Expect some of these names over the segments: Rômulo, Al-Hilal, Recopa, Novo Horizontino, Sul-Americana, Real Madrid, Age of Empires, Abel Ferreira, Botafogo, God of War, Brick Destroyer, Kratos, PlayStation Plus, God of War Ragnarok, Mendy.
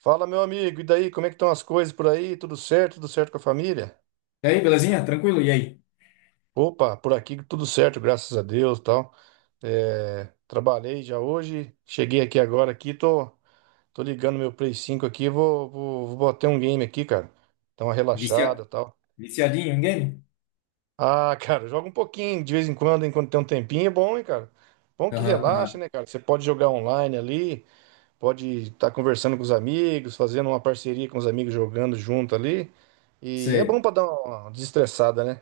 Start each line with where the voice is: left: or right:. right: Fala, meu amigo, e daí? Como é que estão as coisas por aí? Tudo certo? Tudo certo com a família?
left: E aí, belezinha? Tranquilo? E aí?
right: Opa, por aqui tudo certo, graças a Deus, tal. É, trabalhei já hoje, cheguei aqui agora aqui, tô ligando meu Play 5 aqui, vou bater um game aqui, cara. Dá uma
left: Vicia...
right: relaxada, tal.
left: Viciadinho em game?
right: Ah, cara, joga um pouquinho, de vez em quando, enquanto tem um tempinho, é bom, hein, cara? Bom que
left: Aham,
right: relaxa,
left: aham.
right: né, cara? Você pode jogar online ali, pode estar conversando com os amigos, fazendo uma parceria com os amigos jogando junto ali. E é bom
left: Sei.
right: para dar uma desestressada, né?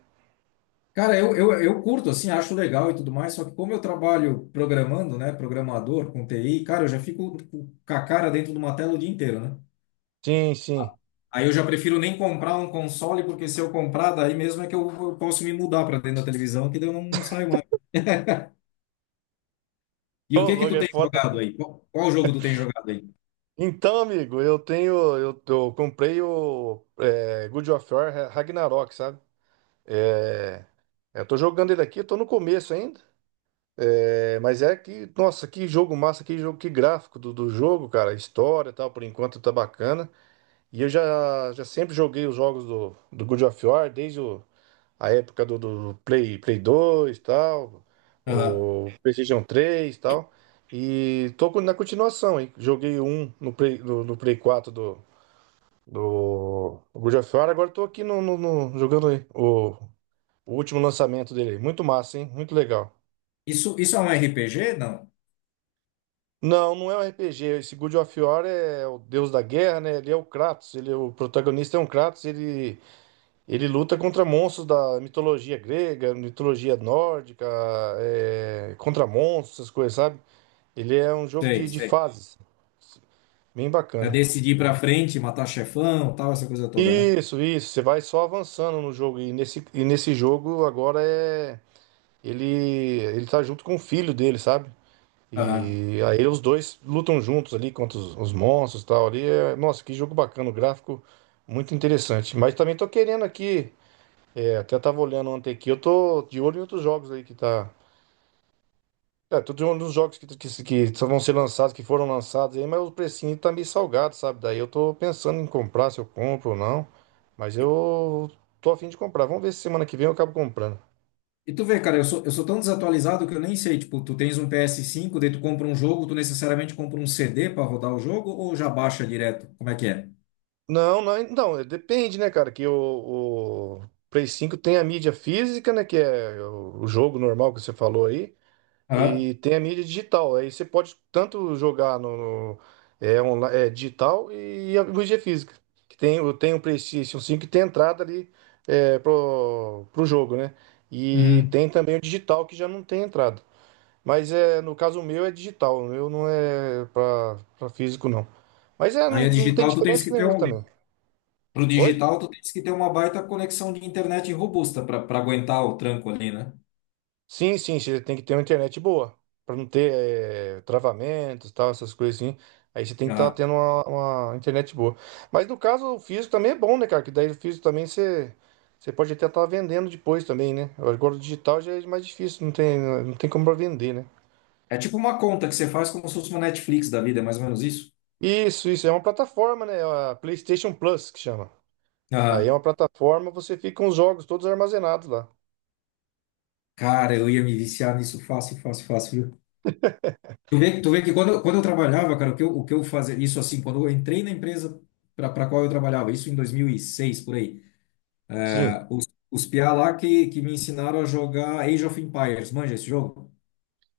left: Cara, eu curto, assim, acho legal e tudo mais, só que como eu trabalho programando, né, programador com TI, cara, eu já fico com a cara dentro de uma tela o dia inteiro, né?
right: Sim, sim.
left: Aí eu já prefiro nem comprar um console, porque se eu comprar, daí mesmo é que eu posso me mudar para dentro da televisão, que daí eu não saio mais. E
right: Ô,
left: o que que
right: logo
left: tu
right: é
left: tem
right: foda,
left: jogado
right: né?
left: aí? Qual jogo tu tem jogado aí?
right: Então, amigo, eu tenho. Eu comprei o God of War Ragnarok, sabe? É, eu tô jogando ele aqui, eu tô no começo ainda. Mas é que, nossa, que jogo massa, que jogo, que gráfico do jogo, cara. A história e tal, por enquanto tá bacana. E eu já sempre joguei os jogos do God of War, desde o. A época do Play 2 tal,
left: Aham.
right: o PlayStation 3 tal. E tô na continuação, hein? Joguei um no Play 4 do God of War, agora tô aqui jogando aí o último lançamento dele, aí. Muito massa, hein? Muito legal.
left: Isso é um RPG? Não.
right: Não, não é um RPG. Esse God of War é o deus da guerra, né? Ele é o Kratos, ele é o protagonista é um Kratos. Ele luta contra monstros da mitologia grega, mitologia nórdica, contra monstros, essas coisas, sabe? Ele é um jogo
left: Sei,
right: de
left: sei.
right: fases. Bem
left: É
right: bacana.
left: decidir ir pra frente, matar chefão, tal, essa coisa toda, né?
right: Isso, isso. Você vai só avançando no jogo. E nesse jogo agora é. Ele tá junto com o filho dele, sabe?
left: Aham.
right: E aí os dois lutam juntos ali contra os monstros e tal. Ali é, nossa, que jogo bacana. O gráfico muito interessante. Mas também tô querendo aqui. É, até tava olhando ontem aqui. Eu tô de olho em outros jogos aí que tá. Tô de olho nos jogos que só vão ser lançados, que foram lançados aí, mas o precinho tá meio salgado, sabe? Daí eu tô pensando em comprar, se eu compro ou não. Mas
left: E
right: eu tô a fim de comprar. Vamos ver se semana que vem eu acabo comprando.
left: e tu vê, cara, eu sou tão desatualizado que eu nem sei. Tipo, tu tens um PS5, daí tu compra um jogo, tu necessariamente compra um CD pra rodar o jogo ou já baixa direto? Como é que é?
right: Não, não, então, depende, né, cara? Que o Play 5 tem a mídia física, né? Que é o jogo normal que você falou aí.
left: Aham.
right: E tem a mídia digital. Aí você pode tanto jogar no- digital e a mídia física. Tem o PlayStation 5 que tem entrada ali pro jogo, né? E
left: Uhum.
right: tem também o digital que já não tem entrada. Mas no caso meu é digital, o meu não é para físico, não. Mas não,
left: Aí a
right: não tem
left: digital, tu tens
right: diferença
left: que ter
right: nenhuma
left: um.
right: também.
left: Pro
right: Oi?
left: digital, tu tens que ter uma baita conexão de internet robusta pra aguentar o tranco ali, né?
right: Sim, sim, você tem que ter uma internet boa, para não ter travamentos, tal, essas coisas assim. Aí você tem que estar
left: Aham.
right: tendo uma internet boa. Mas no caso, o físico também é bom, né, cara? Que daí o físico também você pode até estar vendendo depois também, né? Agora o digital já é mais difícil, não tem como pra vender, né?
left: É tipo uma conta que você faz como se fosse uma Netflix da vida, é mais ou menos isso?
right: Isso, é uma plataforma, né? A PlayStation Plus que chama. Aí é
left: Aham.
right: uma plataforma, você fica com os jogos todos armazenados lá.
left: Cara, eu ia me viciar nisso fácil, fácil, fácil. Tu vê que quando, quando eu trabalhava, cara, o que eu fazia, isso assim, quando eu entrei na empresa para qual eu trabalhava, isso em 2006, por aí,
right: Sim,
left: os piá lá que me ensinaram a jogar Age of Empires, manja esse jogo?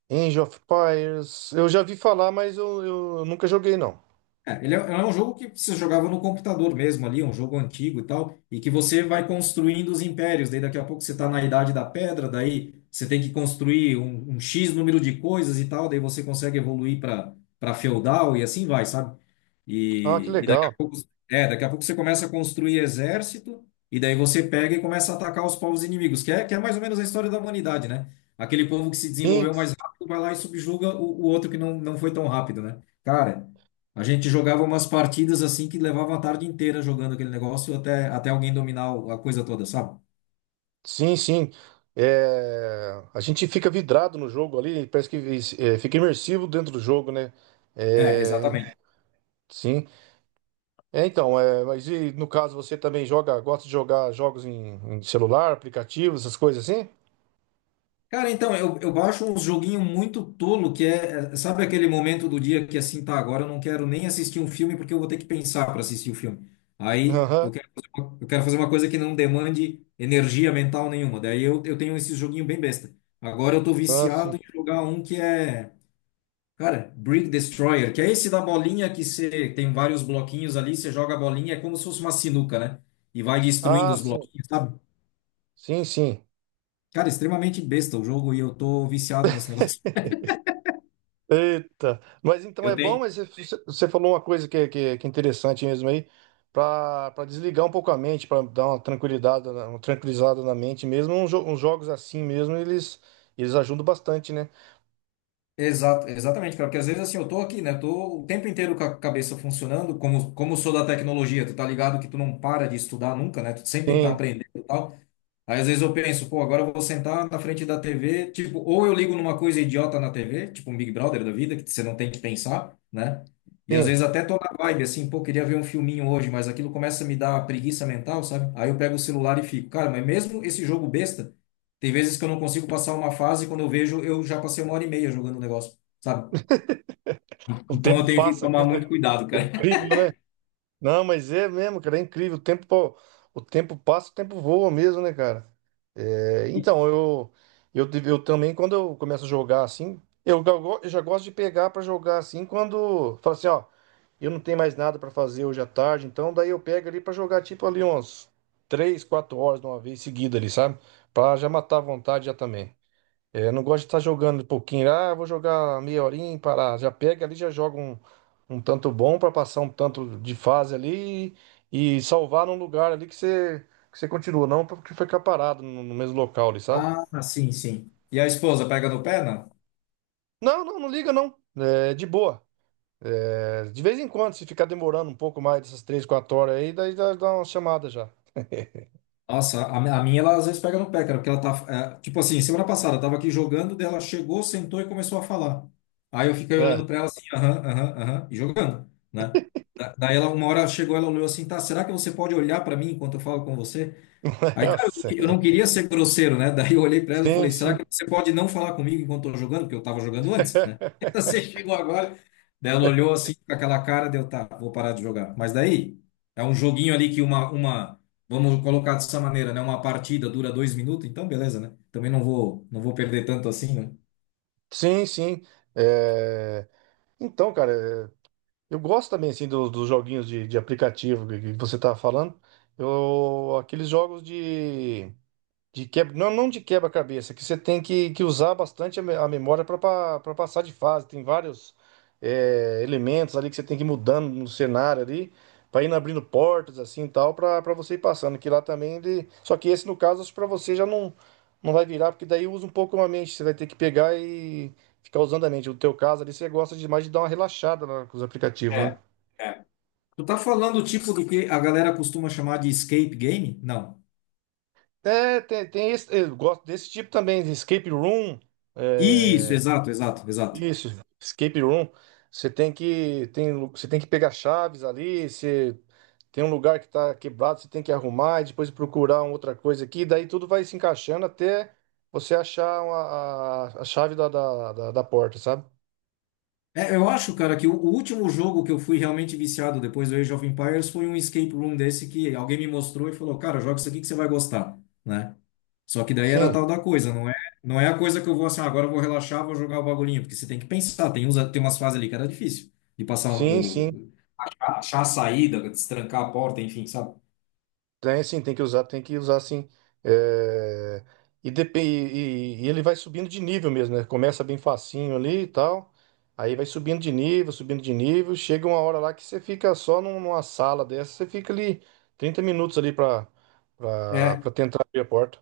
right: Age of Empires, eu já vi falar, mas eu nunca joguei, não.
left: É, ele é um jogo que você jogava no computador mesmo ali, um jogo antigo e tal, e que você vai construindo os impérios. Daí daqui a pouco você está na Idade da Pedra, daí você tem que construir um X número de coisas e tal, daí você consegue evoluir para feudal e assim vai, sabe?
right: Ah, que
left: E daqui a
right: legal.
left: pouco, daqui a pouco você começa a construir exército, e daí você pega e começa a atacar os povos inimigos, que é mais ou menos a história da humanidade, né? Aquele povo que se
right: Sim,
left: desenvolveu mais rápido vai lá e subjuga o outro que não foi tão rápido, né? Cara, a gente jogava umas partidas assim que levava a tarde inteira jogando aquele negócio até alguém dominar a coisa toda, sabe?
right: sim, sim. É, a gente fica vidrado no jogo ali, parece que fica imersivo dentro do jogo, né?
left: É,
right: É,
left: exatamente.
right: sim. É, então, mas e no caso você também joga, gosta de jogar jogos em celular, aplicativos, essas coisas assim?
left: Cara, então, eu baixo uns joguinho muito tolo que é, sabe aquele momento do dia que assim, tá, agora eu não quero nem assistir um filme porque eu vou ter que pensar para assistir o filme. Aí
right: Aham,
left: eu quero fazer uma coisa que não demande energia mental nenhuma. Daí eu tenho esse joguinho bem besta. Agora eu tô
right: ah, sim.
left: viciado em jogar um que é. Cara, Brick Destroyer, que é esse da bolinha que você tem vários bloquinhos ali, você joga a bolinha, é como se fosse uma sinuca, né? E vai destruindo
right: Ah,
left: os
right: sim.
left: bloquinhos, sabe?
right: Sim, sim.
left: Cara, extremamente besta o jogo e eu tô viciado nesse negócio.
right: Eita, mas então
left: Eu
right: é bom,
left: tenho.
right: mas você falou uma coisa que é interessante mesmo aí, para desligar um pouco a mente, para dar uma tranquilidade, uma tranquilizada na mente mesmo, uns jogos assim mesmo, eles ajudam bastante, né?
left: Exato, exatamente, cara, porque às vezes assim, eu tô aqui, né? Tô o tempo inteiro com a cabeça funcionando, como sou da tecnologia, tu tá ligado que tu não para de estudar nunca, né? Tu sempre tem que estar
right: Sim,
left: aprendendo e tal. Aí às vezes eu penso, pô, agora eu vou sentar na frente da TV, tipo, ou eu ligo numa coisa idiota na TV, tipo um Big Brother da vida, que você não tem que pensar, né? E às
right: sim,
left: vezes até tô na vibe, assim, pô, queria ver um filminho hoje, mas aquilo começa a me dar preguiça mental, sabe? Aí eu pego o celular e fico, cara, mas mesmo esse jogo besta, tem vezes que eu não consigo passar uma fase e quando eu vejo, eu já passei uma hora e meia jogando o negócio, sabe?
right: o
left: Então eu
right: tempo
left: tenho que
right: passa
left: tomar
right: mesmo,
left: muito
right: né?
left: cuidado,
right: É
left: cara.
right: incrível, né? Não, mas é mesmo, cara, é incrível. O tempo passa, o tempo voa mesmo, né, cara? Então, eu também, quando eu começo a jogar assim, eu já gosto de pegar pra jogar assim, quando fala assim, ó, eu não tenho mais nada pra fazer hoje à tarde, então daí eu pego ali pra jogar tipo ali uns 3, 4 horas de uma vez seguida ali, sabe? Pra já matar a vontade já também. É, eu não gosto de estar jogando um pouquinho. Ah, vou jogar meia horinha, e parar. Já pega ali, já joga um tanto bom para passar um tanto de fase ali e salvar num lugar ali que você continua. Não porque ficar parado no mesmo local ali, sabe?
left: Ah, sim, sim. E a esposa pega no pé, né?
right: Não, não, não liga não. É de boa. É, de vez em quando, se ficar demorando um pouco mais dessas 3, 4 horas aí, daí dá uma chamada já.
left: Nossa, a minha, ela às vezes pega no pé, cara, porque ela tá, tipo assim, semana passada, eu tava aqui jogando, daí ela chegou, sentou e começou a falar. Aí eu fiquei
right: É,
left: olhando pra ela assim, aham, aham, aham, e jogando, né? Daí ela, uma hora chegou, ela olhou assim, tá, será que você pode olhar pra mim enquanto eu falo com você? Aí,
right: eu
left: cara, eu
right: sei.
left: não queria ser grosseiro, né? Daí eu olhei pra ela e
right: Sim,
left: falei, será que
right: sim.
left: você pode não falar comigo enquanto eu tô jogando? Porque eu tava jogando antes, né? Você chegou agora. Daí ela olhou assim com aquela cara, deu, tá, vou parar de jogar. Mas daí, é um joguinho ali que vamos colocar dessa maneira, né? Uma partida dura 2 minutos, então beleza, né? Também não vou perder tanto assim, né?
right: Sim, sim. É, Então, cara. Eu gosto também, assim, dos joguinhos de aplicativo que você tá falando. Eu, aqueles jogos de... De quebra, não, não de quebra-cabeça, que você tem que usar bastante a memória para passar de fase. Tem vários elementos ali que você tem que ir mudando no cenário ali, para ir abrindo portas assim e tal, para você ir passando. Que lá também ele. Só que esse, no caso, acho que para você já não vai virar, porque daí usa um pouco a mente. Você vai ter que pegar e ficar usando a mente. No teu caso ali, você gosta demais de dar uma relaxada lá com os aplicativos, né?
left: É, é. Tu tá falando o tipo do que a galera costuma chamar de escape game? Não.
right: É, tem esse, eu gosto desse tipo também, de escape room.
left: Isso, exato, exato, exato.
right: Isso, escape room. Você tem que pegar chaves ali, você tem um lugar que tá quebrado, você tem que arrumar e depois procurar uma outra coisa aqui, daí tudo vai se encaixando até você achar a chave da porta, sabe?
left: É, eu acho, cara, que o último jogo que eu fui realmente viciado depois do Age of Empires foi um escape room desse que alguém me mostrou e falou, cara, joga isso aqui que você vai gostar, né? Só que daí era
right: Sim,
left: tal da coisa, não é a coisa que eu vou assim, ah, agora eu vou relaxar, vou jogar o bagulhinho, porque você tem que pensar, tem umas fases ali que era difícil de passar
right: sim, sim.
left: achar a saída, destrancar a porta, enfim, sabe?
right: Tem sim, tem que usar sim. É, E, ele vai subindo de nível mesmo, né? Começa bem facinho ali e tal. Aí vai subindo de nível, subindo de nível. Chega uma hora lá que você fica só numa sala dessa, você fica ali 30 minutos ali pra, pra,
left: É.
right: pra tentar abrir a porta.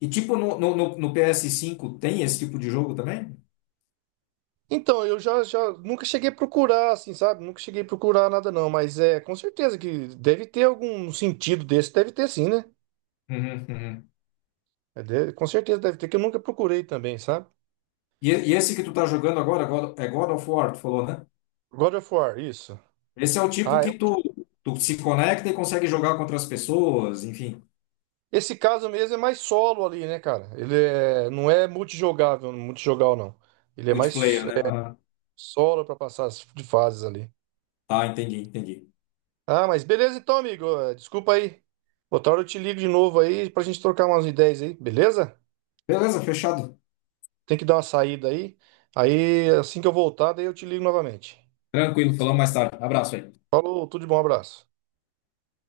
left: E tipo no PS5 tem esse tipo de jogo também?
right: Então, eu já nunca cheguei a procurar, assim, sabe? Nunca cheguei a procurar nada, não. Mas é com certeza que deve ter algum sentido desse, deve ter sim, né?
left: Uhum, uhum.
right: Com certeza deve ter, que eu nunca procurei também, sabe?
left: E esse que tu tá jogando agora, é God of War, tu falou, né?
right: God of War, isso.
left: Esse é o tipo
right: Ah,
left: que tu se conecta e consegue jogar contra as pessoas, enfim,
right: esse caso mesmo é mais solo ali, né, cara? Ele é, não é multijogável, multijogal não. Ele é mais
left: multiplayer, né? Aham.
right: solo pra passar as de fases ali.
left: Tá, entendi, entendi.
right: Ah, mas beleza então, amigo. Desculpa aí. Outra hora eu te ligo de novo aí pra gente trocar umas ideias aí, beleza?
left: Beleza, fechado.
right: Tem que dar uma saída aí. Aí assim que eu voltar, daí eu te ligo novamente.
left: Tranquilo, falamos mais tarde. Abraço aí.
right: Falou, tudo de bom, abraço.